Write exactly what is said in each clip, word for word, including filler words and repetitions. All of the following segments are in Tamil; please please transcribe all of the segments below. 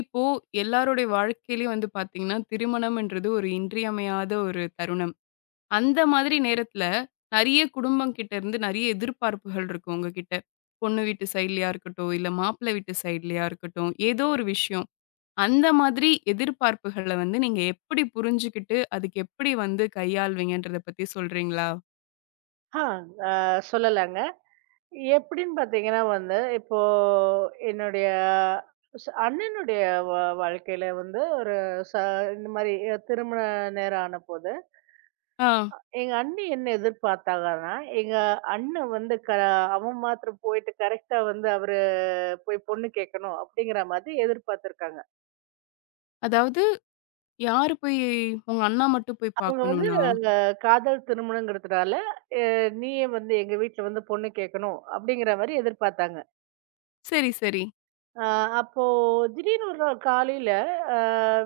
இப்போ எல்லாருடைய வாழ்க்கையிலயும் வந்து பாத்தீங்கன்னா, திருமணம்ன்றது ஒரு இன்றியமையாத ஒரு தருணம். அந்த மாதிரி நேரத்துல நெறைய குடும்பம் கிட்ட இருந்து நெறைய எதிர்பார்ப்புகள் இருக்கும் உங்ககிட்ட. பொண்ணு வீட்டு சைட்லயா இருக்கட்டும், இல்ல மாப்பிள்ளை வீட்டு சைட்லயா இருக்கட்டும், ஏதோ ஒரு விஷயம். அந்த மாதிரி எதிர்பார்ப்புகள வந்து நீங்க எப்படி புரிஞ்சுகிட்டு, அதுக்கு எப்படி வந்து கையாள்வீங்கன்றத பத்தி சொல்றீங்களா? ஆ, அ சொல்லலாங்க. எப்படின்னு பார்த்தீங்கன்னா வந்து, இப்போ என்னுடைய ஸ் அண்ணனுடைய வா வாழ்க்கையில வந்து ஒரு ச இந்த மாரி திருமண நேரம் ஆனபோது, ஆ. எங்க அண்ணி என்ன எதிர்பார்த்தாங்கன்னா, எங்க அண்ணன் வந்து க அவன் மாத்திரம் போயிட்டு கரெக்ட்டா வந்து அவரு போய் பொண்ணு கேட்கணும் அப்படிங்கிற மாதிரி எதிர்பார்த்திருக்காங்க. அதாவது யாரு போய் உங்க அண்ணா மட்டும் போய் அவங்க வந்து பாக்கணும்னா? அந்த காதல் திருமணங்கிறதுனால, "அ நீயே வந்து எங்க வீட்ல வந்து பொண்ணு கேட்கணும்" அப்படிங்கிற மாரி எதிர்பார்த்தாங்க. சரி, சரி. ஆ, அப்போ திடீர்னு ஒரு நாள் காலையில ஆ,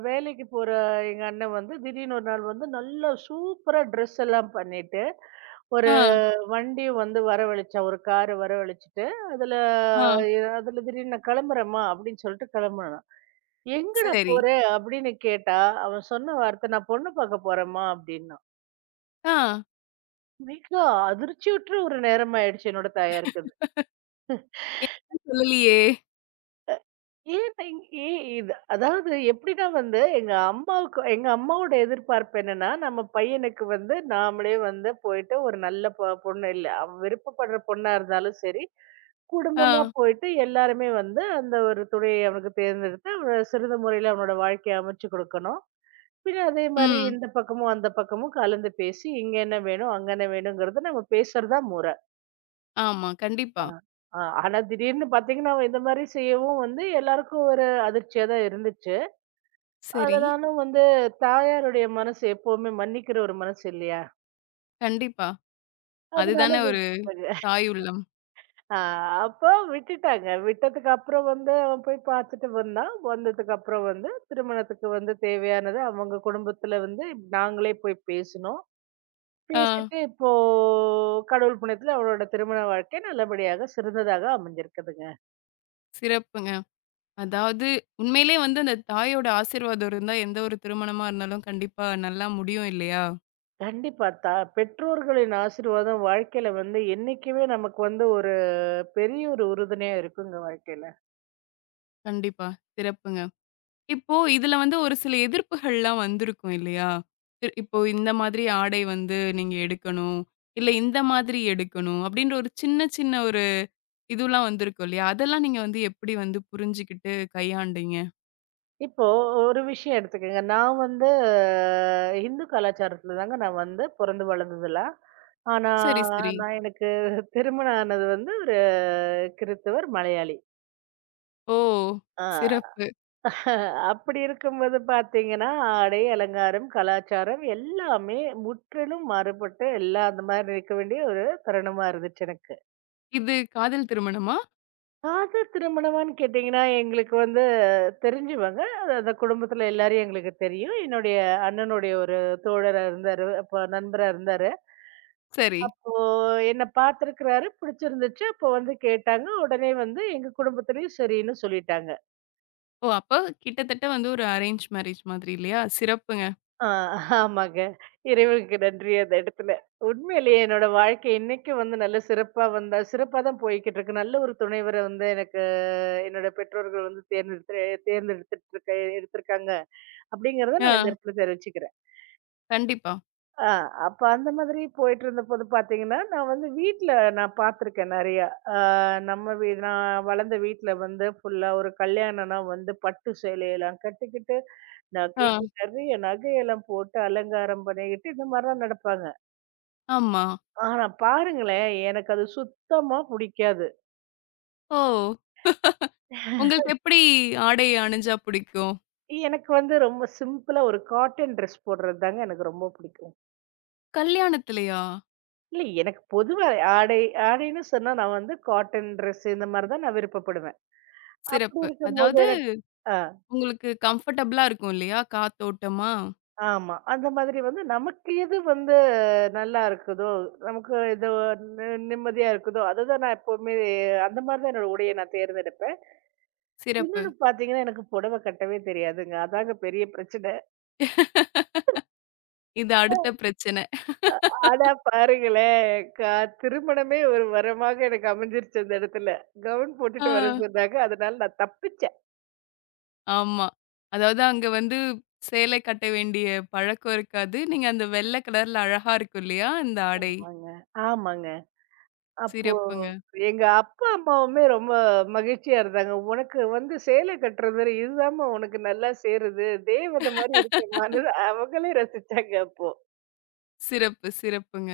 வேலைக்கு போற எங்க அண்ணன் வந்து திடீர்னு ஒரு நாள் வந்து நல்ல சூப்பரா ட்ரெஸ் எல்லாம் பண்ணிட்டு ஒரு ஆ, வண்டி வந்து வரவழைச்சான் ஒரு காரை வரவழைச்சிட்டு அதுல ஆ. அதுல திடீர்னு நான் கிளம்புறேம்மா அப்படின்னு சொல்லிட்டு கிளம்புனான் எங்கடா சரி. போற அப்படின்னு கேட்டா அவன் சொன்ன வார்த்தை நான் பொண்ணு பார்க்க போறேம்மா அப்படின்னா ஆ. மிக அதிர்ச்சி விட்டுற ஒரு நேரம் ஆயிடுச்சு என்னோட தாயாருக்கு. எதுவும் சொல்லலியே! ஏன் இ ஏ இது அதாவது எப்படின்னா வந்து, எங்க அம்மாவுக்கு எங்க அம்மாவோட எதிர்பார்ப்பு என்னன்னா, நம்ம பையனுக்கு வந்து நாமளே வந்து போயிட்டு ஒரு நல்ல பொ பொண்ணு இல்ல, அவன் விருப்பப்படுற பொண்ணா இருந்தாலும் சரி, குடும்பமா ஆ, போயிட்டு எல்லாருமே வந்து அந்த ஒரு துணையை அவனுக்கு தேர்ந்தெடுத்து, அவன சிறந்த முறையில அவனோட வாழ்க்கைய அமைச்சு குடுக்கணும். பின்ன அதே மாரி ம். இந்த பக்கமும், அந்த பக்கமும் கலந்து பேசி, இங்க என்ன வேணும், அங்க என்ன வேணுங்கிறத நம்ம பேசுறது தான் முற. ஆமா, ஆ. கண்டிப்பா. ஆ ஆனா திடீர்னு பாத்தீங்கன்னா, அவன் இந்த மாரி செய்யவும் வந்து எல்லாருக்கும் ஒரு அதிர்ச்சியா தான் இருந்துச்சு. சரி. அதனால வந்து தாயாருடைய மனசு எப்பவுமே மன்னிக்கிற ஒரு மனசு இல்லையா? கண்டிப்பா. அதனால அதுதானே ஒரு விட்டுட்டாங்க. தாய் உள்ளம். ஆ அப்போ விட்டுட்டாங்க. விட்டதுக்கு அப்புறம் வந்து அவன் போய் பார்த்துட்டு வந்தான். வந்ததுக்கு அப்புறம் வந்து திருமணத்துக்கு வந்து தேவையானது அவங்க குடும்பத்துல வந்து நாங்களே போய் பேசினோம். ஆ, பேசிட்டு இப்போ கடவுள் புண்ணியத்துல அவளோட திருமண வாழ்க்கை நல்லபடியாக சிறந்ததாக அமைஞ்சிருக்குதுங்க. சிறப்புங்க. அதாவது உண்மையிலே வந்து அந்த தாயோட ஆசீர்வாதம் இருந்தா, எந்த ஒரு திருமணமா இருந்தாலும் கண்டிப்பா நல்லா முடியும் இல்லையா? கண்டிப்பா. தா பெற்றோர்களின் ஆசீர்வாதம் வாழ்க்கையில வந்து என்னைக்குமே நமக்கு வந்து ஒரு பெரிய ஒரு உறுதுணையா இருக்குங்க வாழ்க்கையில. கண்டிப்பா. சிறப்புங்க. இப்போ இதுல வந்து ஒரு சில எதிர்ப்புகள்லாம் வந்திருக்கும் இல்லையா? இ இப்போ இந்த மாதிரி ஆடை வந்து நீங்க எடுக்கணும். இல்ல இந்த மாதிரி எடுக்கணும். அப்டின்ற ஒரு சின்ன சின்ன ஒரு இதுலாம் வந்திருக்கும் இல்லையா? அதெல்லாம் நீங்க வந்து எப்படி வந்து புரிஞ்சுகிட்டு கையாண்டீங்க? இப்போ ஒரு விஷயம் எடுத்துக்கங்க. நான் வந்து அஹ், இந்து கலாச்சாரத்துல தாங்க நான் வந்து பொறந்து வளர்ந்ததுலாம். ஆனா, சரி, சரி. நான் எனக்கு திருமணம் ஆனது வந்து ஒரு கிறித்தவர் மலையாளி. ஓ! ஆ சிறப்பு. அப்படி இருக்கும்போது பார்த்தீங்கன்னா, ஆடை, அலங்காரம், கலாச்சாரம் எல்லாமே முற்றிலும் மாறுபட்டு எல்லாம் அந்த மாரி இருக்க வேண்டிய ஒரு தருணமா இருந்துச்சு எனக்கு. இது காதல் திருமணமா? காதல் திருமணமான்னு கேட்டீங்கன்னா, எங்களுக்கு வந்து தெரிஞ்சவங்க. அது அந்த குடும்பத்துல எல்லாரையும் எங்களுக்கு தெரியும். என்னுடைய அண்ணனுடைய ஒரு தோழரா இருந்தாரு. அப்ப நண்பரா இருந்தாரு. சரி. அப்போ என்ன பார்த்திருக்கிறாரு. பிடிச்சிருந்துச்சு. அப்போ வந்து கேட்டாங்க. உடனே வந்து எங்க குடும்பத்திலயும் சரின்னு சொல்லிட்டாங்க. ஓ! அப்ப கிட்டத்தட்ட வந்து ஒரு அரேஞ்ச் மேரேஜ் மாதிரி இல்லையா? சிறப்புங்க. ஆ ஆமாங்க. இறைவனுக்கு நன்றி அந்த இடத்துல. உண்மையிலேயே என்னோட வாழ்க்கை இன்னைக்கும் வந்து நல்ல சிறப்பா வந்தா சிறப்பா தான் போய்க்கிட்டு இருக்கு. நல்ல ஒரு துணைவர வந்து எனக்கு என்னோட பெற்றோர்கள் வந்து தேர்ந்தெடுத்து தேர்ந்தெடுத்துட்டுருக்க எடுத்திருக்காங்க. அப்படிங்கிறத நான் இந்த ஆ, இடத்துல தெரிவிச்சுக்கிறேன். கண்டிப்பா. ஆ அப்ப அந்த மாதிரி போயிட்டுருந்தபோது பார்த்தீங்கன்னா, நான் வந்து வீட்ல நான் பார்த்துருக்கேன் நெறையா. ஆ நம்ம வீ நான் வளர்ந்த வீட்ல வந்து ஃபுல்லா ஒரு கல்யாணம்னா வந்து பட்டு சேலையெல்லாம் கட்டிக்கிட்டு, ஆ, நகையில நெறைய நகையெல்லாம் போட்டு அலங்காரம் பண்ணிக்கிட்டு இந்த மாரிலாம் நடப்பாங்க. ஆமா. ஆனா பாருங்களேன், எனக்கு அது சுத்தமா புடிக்காது. ஓ! உங்களுக்கு எப்படி ஆடை அணிஞ்சா பிடிக்கும்? எனக்கு வந்து ரொம்ப சிம்பிளா ஒரு காட்டன் ட்ரெஸ் போடுறது தாங்க எனக்கு ரொம்ப பிடிக்கும். கல்யாணத்திலயா? இல்ல எனக்கு பொதுவா ஆடை ஆடைன்னு சொன்னா நான் வந்து காட்டன் ட்ரெஸ் இந்த மாதிரி தான் நான் விருப்பப்படுவேன். அப்படி சிறப்பு. இருக்கும்போது அதாவது எனக்கு ஆ உங்களுக்கு கம்ஃபர்டபுளா இருக்கும் இல்லையா? காத்தோட்டமா? ஆமா. அந்த மாதிரி வந்து நமக்கு எது வந்து நல்லா இருக்குதோ, நமக்கு எது நி நிம்மதியா இருக்குதோ, அதுதான் நான் எப்பவுமே அந்த மாதிரி தான் என்னோட உடைய நான் தேர்ந்தெடுப்பேன். சிறப்பு. இன்னொன்னு பார்த்தீங்கன்னா, எனக்கு புடவை கட்டவே தெரியாதுங்க. அதாங்க பெரிய பிரச்சனை. இது அடுத்த பிரச்சனை. ஆனா பாருங்களேன், க திருமணமே ஒரு வரமாக எனக்கு அமைஞ்சிருச்சு அந்த இடத்துல. கவுன் ஆ. போட்டுட்டு வர சொன்னாங்க. அதனால நான் தப்பிச்சேன். ஆமா. அதாவது அங்க வந்து சேலை கட்ட வேண்டிய பழக்கம் இருக்காது. நீங்க அந்த வெள்ள கலர்ல அழகா இருக்கும் இல்லையா? இந்த ஆடை. ஆமாங்க, ஆமாங்க. அப்போ சிறப்புங்க. எங்க அப்பா, அம்மாவுமே ரொம்ப மகிழ்ச்சியா இருந்தாங்க. "உனக்கு வந்து சேலை கட்டுறது இதுதாம்மா உனக்கு நல்லா சேருது. தேவத மாரி இருக்கேம்மான்னு" அவங்களே ரசிச்சாங்க அப்போ. சிறப்பு, சிறப்புங்க.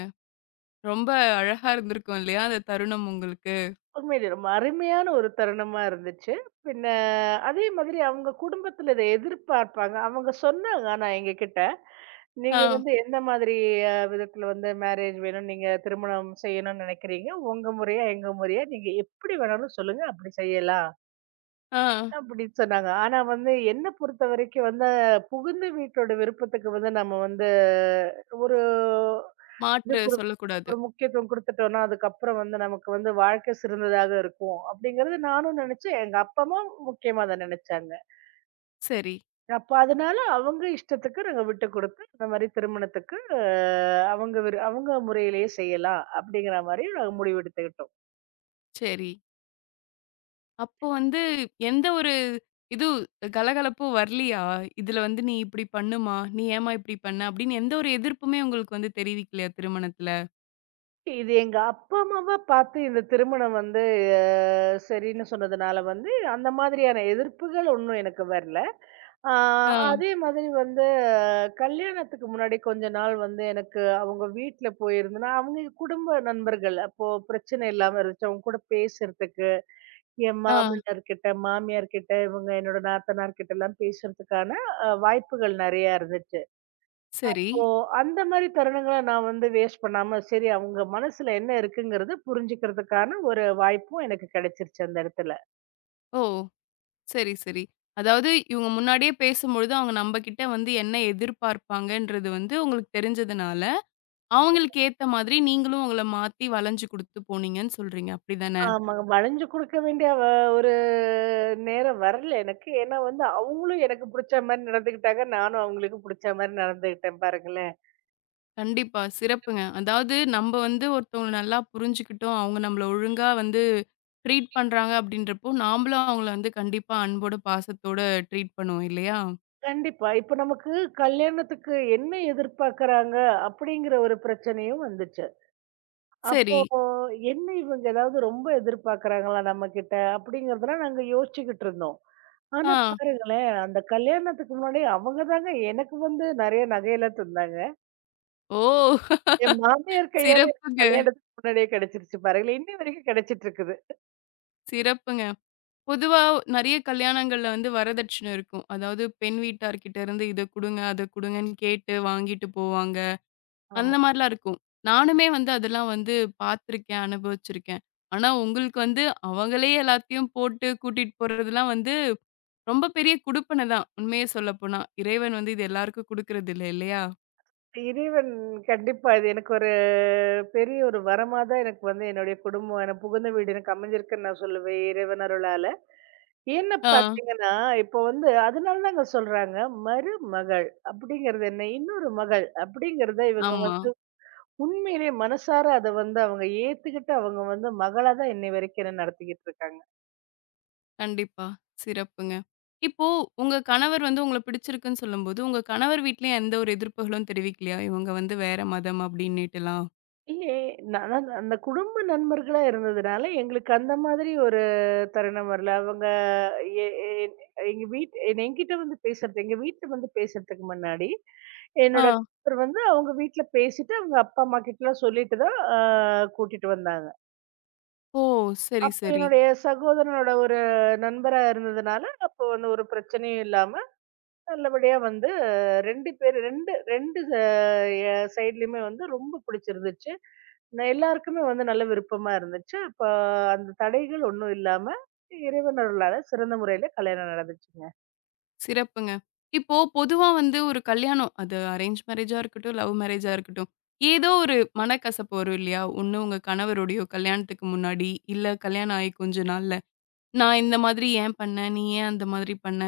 ரொம்ப அழகா இருந்திருக்கும் இல்லையா? அந்த தருணம் உங்களுக்கு. உண்மையிலே ரொம்ப அருமையான ஒரு தருணமா இருந்துச்சு. பின்ன அதே மாதிரி அவங்க குடும்பத்துல இத எதிர்பார்ப்பாங்க. அவங்க சொன்னாங்க ஆனா எங்ககிட்ட, "நீங்க ஆ, வந்து எந்த மாதிரி அ விதத்துல வந்து மேரேஜ் வேணும், நீங்க திருமணம் செய்யணும்னு நெனைக்கிறீங்க? உங்க முறையா, எங்க முறையா, நீங்க எப்படி வேணாலும் சொல்லுங்க, அப்படி செய்யலாம்." ஆ. அப்படின்னு சொன்னாங்க. ஆனா வந்து என்ன பொறுத்தவரைக்கும் வந்து புகுந்த வீட்டோட விருப்பத்துக்கு வந்து நம்ம வந்து ஒரு இது மாற்று குடுக் சொல்லக்கூடாது. ஒரு முக்கியத்துவம் குடுத்துட்டோம்னா, அதுக்கப்புறம் வந்து நமக்கு வந்து வாழ்க்கை சிறந்ததாக இருக்கும். அப்படிங்கிறது நானும் நினைச்சேன். எங்க அப்பா, அம்மாவும் முக்கியமா அத நினைச்சாங்க. சரி, அப்ப அதனால அவங்க இஷ்டத்துக்கு நாங்க விட்டு குடுத்து, இந்த மாரி திருமணத்துக்கு அ அவங்க விரு அவங்க முறையிலேயே செய்யலாம் அப்படிங்கிற மாரி நாங்க முடிவெடுத்துக்கிட்டோம். சரி. அப்போ வந்து எந்த ஒரு இது கலகலப்பும் வரலையா? "இதுல வந்து நீ இப்படி பண்ணுமா? நீ ஏம்மா இப்படி பண்ண?" அப்படின்னு எந்த ஒரு எதிர்ப்புமே உங்களுக்கு வந்து தெரிவிக்கலையா திருமணத்துல? இது எங்க அப்பா அம்மாவா பார்த்து இந்த திருமணம் வந்து அ சரின்னு சொன்னதுனால வந்து, அந்த மாதிரியான எதிர்ப்புகள் ஒண்ணும் எனக்கு வரல. ஆ ஆ, அதே மாதிரி வந்து அஹ், கல்யாணத்துக்கு முன்னாடி கொஞ்ச நாள் வந்து எனக்கு அவங்க வீட்ல போயிருந்தேன்னா, அவங்க குடும்ப நண்பர்கள் அப்போ பிரச்சனை இல்லாம இருந்துச்சு. அவங்க கூட பேசுறதுக்கு, என் ஆ. மாமனார் கிட்ட, மாமியார் கிட்ட, இவங்க என்னோட நாத்தனார் கிட்டலாம் பேசுறதுக்கான அ வாய்ப்புகள் நெறையா இருந்துச்சு. சரி. ஓ! அந்த மாரி தருணங்கள நான் வந்து வேஸ்ட் பண்ணாம, சரி அவங்க மனசுல என்ன இருக்குங்கிறத புரிஞ்சுக்கிறதுக்கான ஒரு வாய்ப்பும் எனக்கு கிடைச்சிருச்சு அந்த இடத்துல. ஓ! சரி, சரி. அதாவது இவங்க முன்னாடியே பேசும்பொழுது, அவங்க நம்மகிட்ட வந்து என்ன எதிர்பார்ப்பாங்கன்றது வந்து உங்களுக்கு தெரிஞ்சதுனால, அவங்களுக்கு ஏத்த மாதிரி நீங்களும் உங்கள மாத்தி வளஞ்சு குடுத்து போனீங்கன்னு சொல்றீங்க. அப்படிதானே? ஆமாங்க. வளைஞ்சு கொடுக்க வேண்டிய வ ஒரு நேரம் வரல எனக்கு. ஏன்னா வந்து அவங்களும் எனக்கு புடிச்ச மாரி நடந்துக்கிட்டாங்க. நானும் அவங்களுக்கு புடிச்ச மாரி நடந்துக்கிட்டேன் பாருங்களேன். கண்டிப்பா, சிறப்புங்க. அதாவது நம்ம வந்து ஒருத்தவங்கள நல்லா புரிஞ்சுக்கிட்டோம், அவங்க நம்மள ஒழுங்கா வந்து ட்ரீட் பண்றாங்க அப்படின்றப்போ, நாமளும் அவங்கள வந்து கண்டிப்பா அன்போட, பாசத்தோட ட்ரீட் பண்ணுவோம் இல்லையா? கண்டிப்பா. இப்ப நமக்கு கல்யாணத்துக்கு என்ன எதிர்பார்க்கறாங்க? அப்படிங்கிற ஒரு பிரச்சனையும் வந்துச்சு. அப்போ சரி. என்ன இவங்க ஏதாவது ரொம்ப எதிர்பார்க்குறாங்களா நம்மகிட்ட? அப்படிங்கிறதெல்லாம் நாங்க யோசிச்சுக்கிட்டு இருந்தோம். ஆனா ஆ. பாருங்களேன், அந்த கல்யாணத்துக்கு முன்னாடி அவங்க தாங்க எனக்கு வந்து நெறைய நகையெல்லாம் தந்தாங்க. ஓ! என் மாமியார் கையால எனக்கு சிறப்புங்க, கல்யாணத்துக்கு முன்னாடியே கிடைச்சிருச்சு பாருங்களேன். இன்னி வரைக்கும் கிடைச்சிட்டு இருக்குது. சிறப்புங்க. பொதுவா நெறைய கல்யாணங்கள்ல வந்து வரதட்சணை இருக்கும். அதாவது பெண் வீட்டார்கிட்ட இருந்து இத குடுங்க, அத குடுங்கன்னு கேட்டு வாங்கிட்டு போவாங்க. ஆமா. அந்த மாரிலாம் இருக்கும். நானுமே வந்து அதெல்லாம் வந்து பார்த்துருக்கேன், அனுபவிச்சிருக்கேன். ஆனா உங்களுக்கு வந்து அவங்களே எல்லாத்தையும் போட்டு கூட்டிட்டு போறதெல்லாம் வந்து ரொம்ப பெரிய குடுப்பன தான். உண்மைய சொல்லப்போனா. இறைவன் வந்து இது எல்லாருக்கும் குடுக்குறதில்ல இல்லையா? இறைவன் கண்டிப்பா இது எனக்கு ஒரு பெரிய ஒரு வரமா தான் எனக்கு வந்து என்னுடைய குடும்பம் எனக்கு புகுந்த வீடு எனக்கு அமைஞ்சிருக்குன்னு நான் சொல்லுவேன் இறைவன் அருளால. ஏன்னு ஆ. பார்த்தீங்கன்னா, இப்போ வந்து அதனால தாங்க சொல்றாங்க, மருமகள் அப்படிங்கிறது என்ன? இன்னொரு மகள் அப்படிங்கிறத இவங்க ஆமா. வந்து உண்மையிலேயே மனசார அத வந்து அவங்க ஏத்துக்கிட்டு அவங்க வந்து மகளா தான் இன்னை வரைக்கும் என்ன நடத்திக்கிட்டு இருக்காங்க. கண்டிப்பா. சிறப்புங்க. இப்போ உங்க கணவர் வந்து உங்கள பிடிச்சிருக்குன்னு சொல்லும்போது, உங்க கணவர் வீட்லயும் எந்த ஒரு எதிர்ப்புகளும் தெரிவிக்கலையா? இவங்க வந்து வேற மதம் அப்டின்னுட்டுலாம். இல்ல. நான் அந்த அந்த குடும்ப நண்பர்களா இருந்ததுனால, எங்களுக்கு அந்த மாதிரி ஒரு தருணம் வரல. அவங்க எ எ எங்க வீட் என்கிட்ட வந்து பேசுறது எங்க வீட்ல வந்து பேசுறதுக்கு முன்னாடி, என்னோட ஆ. கணவர் வந்து அவங்க வீட்ல பேசிட்டு, அவங்க அப்பா, அம்மா கிட்டலாம் சொல்லிட்டு தான் அ கூட்டிட்டு வந்தாங்க. ஓ! சரி, அப்ப சரி. என்னுடைய சகோதரனோட ஒரு நண்பரா இருந்ததுனால, அப்போ வந்து ஒரு பிரச்சனையும் இல்லாம நல்லபடியா வந்து ரெண்டு பேர் ரெண்டு ரெண்டு அ சைட்லயுமே வந்து ரொம்ப பிடிச்சிருந்துச்சு. நான் எல்லாருக்குமே வந்து நல்ல விருப்பமா இருந்துச்சு. அப்ப அந்த தடைகள் ஒண்ணும் இல்லாம இறைவன் அருளால சிறந்த முறையில கல்யாணம் நடந்துச்சுங்க. சிறப்புங்க. இப்போ பொதுவா வந்து ஒரு கல்யாணம், அது அரேஞ்ச் மேரேஜா இருக்கட்டும், லவ் மேரேஜா இருக்கட்டும், ஏதோ ஒரு மனக்கசப்பு வரும் இல்லையா? ஒண்ணு உங்க கணவருடைய கல்யாணத்துக்கு முன்னாடி, இல்ல கல்யாணம் ஆயி கொஞ்ச நாள்ல. நான் இந்த மாதிரி ஏன் பண்ணேன்? நீ ஏன் அந்த மாதிரி பண்ண?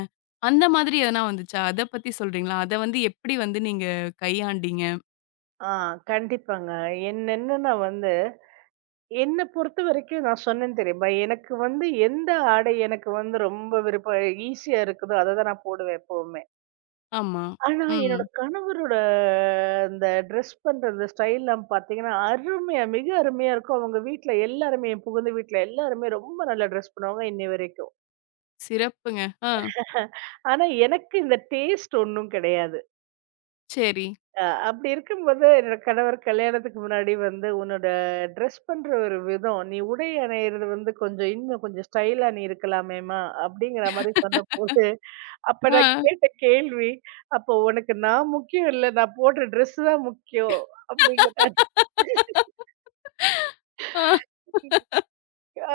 அந்த மாதிரி எதனா வந்துச்சா? அத பத்தி சொல்றீங்களா? அத வந்து எப்படி வந்து நீங்க கையாண்டீங்க? ஆ கண்டிப்பாங்க. என்ன என்னன்னா வந்து என்ன பொறுத்தவரைக்கும் நான் சொன்னேன் தெரியுமா? எனக்கு வந்து எந்த ஆடை எனக்கு வந்து ரொம்ப விருப்பம் ஈஸியா இருக்குதோ அத தான் நான் போடுவேன் எப்பவுமே. ஆமா. ஆனா, ம். என்னோட கணவரோட அந்த ட்ரெஸ் பண்றது ஸ்டைல்லாம் பார்த்தீங்கன்னா, அருமையா மிக அருமையா இருக்கும். அவங்க வீட்ல எல்லாருமே என் புகுந்த வீட்ல எல்லாருமே ரொம்ப நல்லா ட்ரெஸ் பண்ணுவாங்க இன்னை வரைக்கும். சிறப்புங்க. ஆ. ஆனா, எனக்கு இந்த டேஸ்ட் ஒண்ணும் கிடையாது. சரி. அ அப்படி இருக்கும்போது என்னோட கணவர் கல்யாணத்துக்கு முன்னாடி வந்து, "உன்னோட ட்ரெஸ் பண்ற ஒரு விதம், நீ உடை அணியிறது வந்து கொஞ்சம் இன்னும் கொஞ்சம் ஸ்டைலா நீ இருக்கலாமேம்மா" அப்படிங்கிற மாரி சொன்னபோது அப்ப ஆ. நான் கேட்ட கேள்வி, "அப்போ உனக்கு நான் முக்கியம் இல்ல. நான் போடுற ட்ரெஸ் தான் முக்கியம்." அப்படிங்கிற ஆ.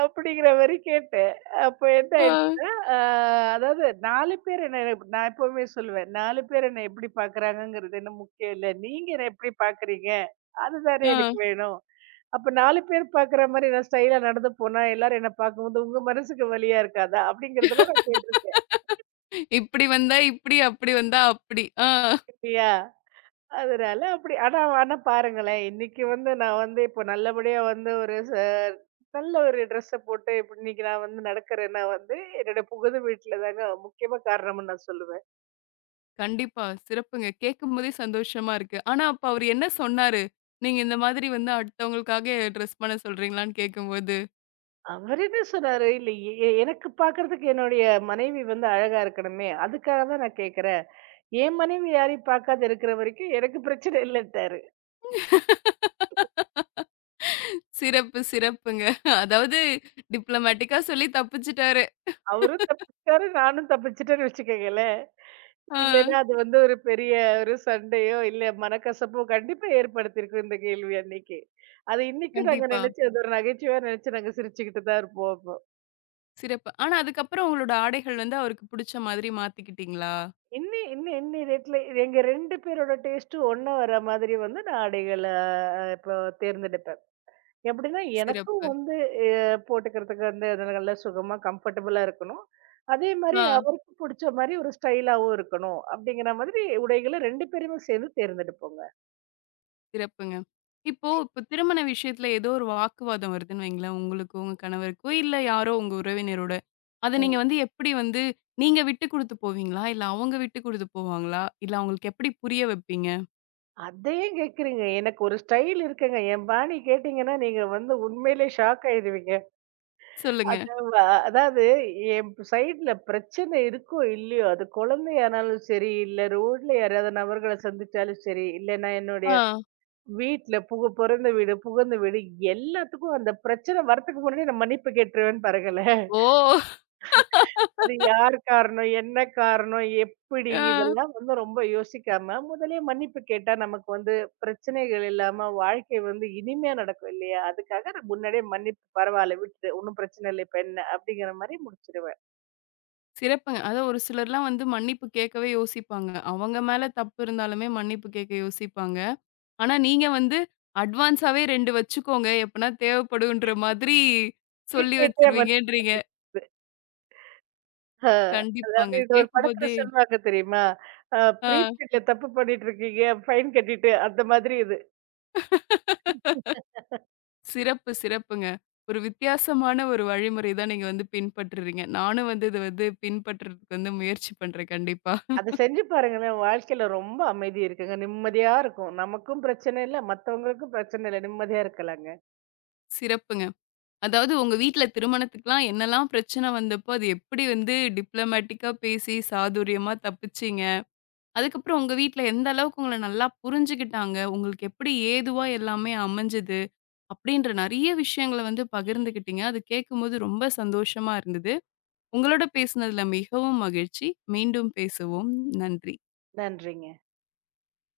அப்படிங்கிற மாரி கேட்டேன். அப்ப என்ன ஆ. ஆயிடுச்சுன்னா, அ அதாவது நாலு பேர் என்ன நான் எப்பவுமே சொல்லுவேன். நாலு பேர் என்ன எப்படி பார்க்குறாங்கங்கிறது என்ன முக்கியம் இல்ல. நீங்க என்ன எப்படி பார்க்குறீங்க? அதுதானே ஆ. எனக்கு வேணும். அப்ப நாலு பேர் பார்க்குற மாரி நான் ஸ்டைலா நடந்து போனா, எல்லாரும் என்ன பார்க்கும்போது, உங்க மனசுக்கு வலியா இருக்காதா? அப்படிங்கிறதெல்லாம் நான் கேட்டுருக்கேன். இப்படி வந்தா இப்படி, அப்படி வந்தா அப்படி. ஆ. இல்லையா? அதனால அப்படி ஆனா ஆனா பாருங்களேன், இன்னைக்கு வந்து நான் வந்து இப்போ நல்லபடியா வந்து ஒரு ச நல்ல ஒரு ட்ரெஸ்ஸ போட்டு இப்ப இன்னைக்கு நான் வந்து நடக்கிறேன்னா வந்து, என்னோட புகுந்த வீட்ல தாங்க முக்கியமா காரணம்னு நான் சொல்லுவேன். கண்டிப்பா. சிறப்புங்க. கேட்கும்போதே சந்தோஷமா இருக்கு. ஆனா அப்ப அவரு என்ன சொன்னாரு? நீங்க இந்த மாதிரி வந்து அடுத்தவங்களுக்காக ட்ரெஸ் பண்ண சொல்றீங்களான்னு கேட்கும்போது? அவரு என்ன சொன்னாரு, "இல்ல எ எ எனக்கு பார்க்கறதுக்கு என்னுடைய மனைவி வந்து அழகா இருக்கணுமே, அதுக்காக தான் நான் கேட்கிறேன். என் மனைவி யாரையும் பார்க்காத இருக்கிற வரைக்கும் எனக்கு பிரச்சனை இல்லன்ட்டாரு." சிறப்பு, சிறப்புங்க. அதாவது டிப்ளமேட்டிக்கா சொல்லி தப்பிச்சுட்டாரு. அவரும் தப்பிச்சிட்டாரு, நானும் தப்பிச்சிட்டேன்னு வச்சுக்கங்களேன். ஆ. இல்லன்னா அது வந்து ஒரு பெரிய ஒரு சண்டையோ, இல்ல மனக்கசப்போ கண்டிப்பா ஏற்படுத்தியிருக்கும் இந்த கேள்வி அன்னைக்கு. அது இன்னைக்கு நாங்க கண்டிப்பா. நினைச்சு அது ஒரு நகைச்சுவையா நினைச்சு நாங்க சிரிச்சுக்கிட்டு தான் இருப்போம் அப்போ. சிறப்பு. ஆனா அதுக்கப்புறம் உங்களோட ஆடைகள் வந்து அவருக்கு புடிச்ச மாதிரி மாத்திக்கிட்டீங்களா? இன்னி இன்னி இன்னி ரேட்ல எங்க ரெண்டு பேரோட டேஸ்ட்டும் ஒண்ணா வர மாதிரி வந்து நான் ஆடைகள அ இப்போ தேர்ந்தெடுப்பேன். எப்படின்னா, எனக்கும் சிறப்பு. வந்து எ போட்டுக்கிறதுக்கு வந்து அது நல்லா சுகமா, கம்ஃபர்டபுளா இருக்கணும். அதே மாரி ஆ அவருக்கு புடிச்ச மாரி ஒரு ஸ்டைலாவும் இருக்கணும். அப்படிங்கிற மாதிரி உடைகள ரெண்டு பேருமே சேர்ந்து தேர்ந்தெடுப்போங்க. சிறப்புங்க. இப்போ இப்போ திருமண விஷயத்துல ஏதோ ஒரு வாக்குவாதம் வருதுன்னு வைங்களேன், உங்களுக்கும் உங்க கணவருக்கும், இல்ல யாரோ உங்க உறவினரோட. அத ம். நீங்க வந்து எப்படி வந்து நீங்க விட்டு குடுத்து போவீங்களா? இல்ல அவங்க விட்டு குடுத்து போவாங்களா? இல்ல அவங்களுக்கு எப்படி புரிய வைப்பீங்க? அதையும் கேட்கிறீங்க. எனக்கு ஒரு ஸ்டைல் இருக்குங்க. என் பாணி கேட்டீங்கன்னா, நீங்க வந்து உண்மையிலே ஷாக் ஆயிடுவீங்க. சொல்லுங்க. அது வ அதாவது என் சைட்ல பிரச்சனை இருக்கோ இல்லையோ, அது குழந்தையானாலும் சரி, இல்ல ரோட்ல யாராவது நபர்கள சந்திச்சாலும் சரி, இல்லன்னா என்னுடைய ஆ. வீட்ல புகு பொறந்த வீடு, புகுந்த வீடு எல்லாத்துக்கும் அந்த பிரச்சனை வர்றதுக்கு முன்னாடியே நான் மன்னிப்பு கேட்டுருவேன்னு பாருங்களேன். ஓ! அது யார் காரணம்? என்ன காரணம்? எப்படி? ஆ இதெல்லாம் வந்து ரொம்ப யோசிக்காம, முதல்லயே மன்னிப்பு கேட்டா நமக்கு வந்து பிரச்சனைகள் இல்லாம வாழ்க்கை வந்து இனிமையா நடக்கும் இல்லையா? அதுக்காக நான் முன்னாடியே மன்னிப்பு பரவால்ல விட்டுடு. ஒண்ணும் பிரச்சனை இல்ல இப்ப என்ன? அப்படிங்கிற மாரி முடிச்சுருவேன். சிறப்புங்க. அதான் ஒரு சிலர்லாம் வந்து மன்னிப்பு கேட்கவே யோசிப்பாங்க. அவங்க மேல தப்பு இருந்தாலுமே மன்னிப்பு கேட்க யோசிப்பாங்க. ஆனா, நீங்க வந்து அட்வான்ஸாவே ரெண்டு வச்சுக்கோங்க. எப்பனா தேவைப்படுன்ற மாதிரி ப்ரீ சொல்லி பெய்ட்லயே வச்சுருவீங்கன்றீங்க. மன்னிப்பு. ஆ அதாவது கண்டிப்பாங்க. இது ஒரு படத்துல கேட்கும்போதே சொல்லுவாங்க தெரியுமா? அ ஆ ப்ரீ பெய்ட்ல தப்பு பண்ணிட்டு இருக்கீங்க, ஃபைன் கட்டிட்டு அந்த மாதிரி இது. சிறப்பு, சிறப்புங்க. ஒரு வித்தியாசமான ஒரு வழிமுறை தான் நீங்க வந்து பின்பற்றுறீங்க. நானும் வந்து இத வந்து பின்பற்றதுக்கு வந்து முயற்சி பண்றேன் கண்டிப்பா. அத செஞ்சு பாருங்களேன். வாழ்க்கையில ரொம்ப அமைதி இருக்குங்க. நிம்மதியா இருக்கும். நமக்கும் பிரச்சனை இல்ல, மத்தவங்களுக்கும் பிரச்சனை இல்ல. நிம்மதியா இருக்கலாங்க. சிறப்புங்க. அதாவது உங்க வீட்ல திருமணத்துக்குலாம் என்னலாம் பிரச்சனை வந்தப்போ, அது எப்படி வந்து டிப்ளமேட்டிக்கா பேசி சாதுரியமா தப்பிச்சீங்க? அதுக்கப்புறம் உங்க வீட்ல எந்த அளவுக்கு உங்கள நல்லா புரிஞ்சுக்கிட்டாங்க? உங்களுக்கு எப்படி ஏதுவா எல்லாமே அமைஞ்சது? அப்படின்ற நெறைய விஷயங்கள வந்து பகிர்ந்துக்கிட்டீங்க. அது கேட்கும்போது ரொம்ப சந்தோஷமா இருந்தது. உங்களோட பேசினதுல மிகவும் மகிழ்ச்சி. மீண்டும் பேசுவோம். நன்றி. நன்றிங்க.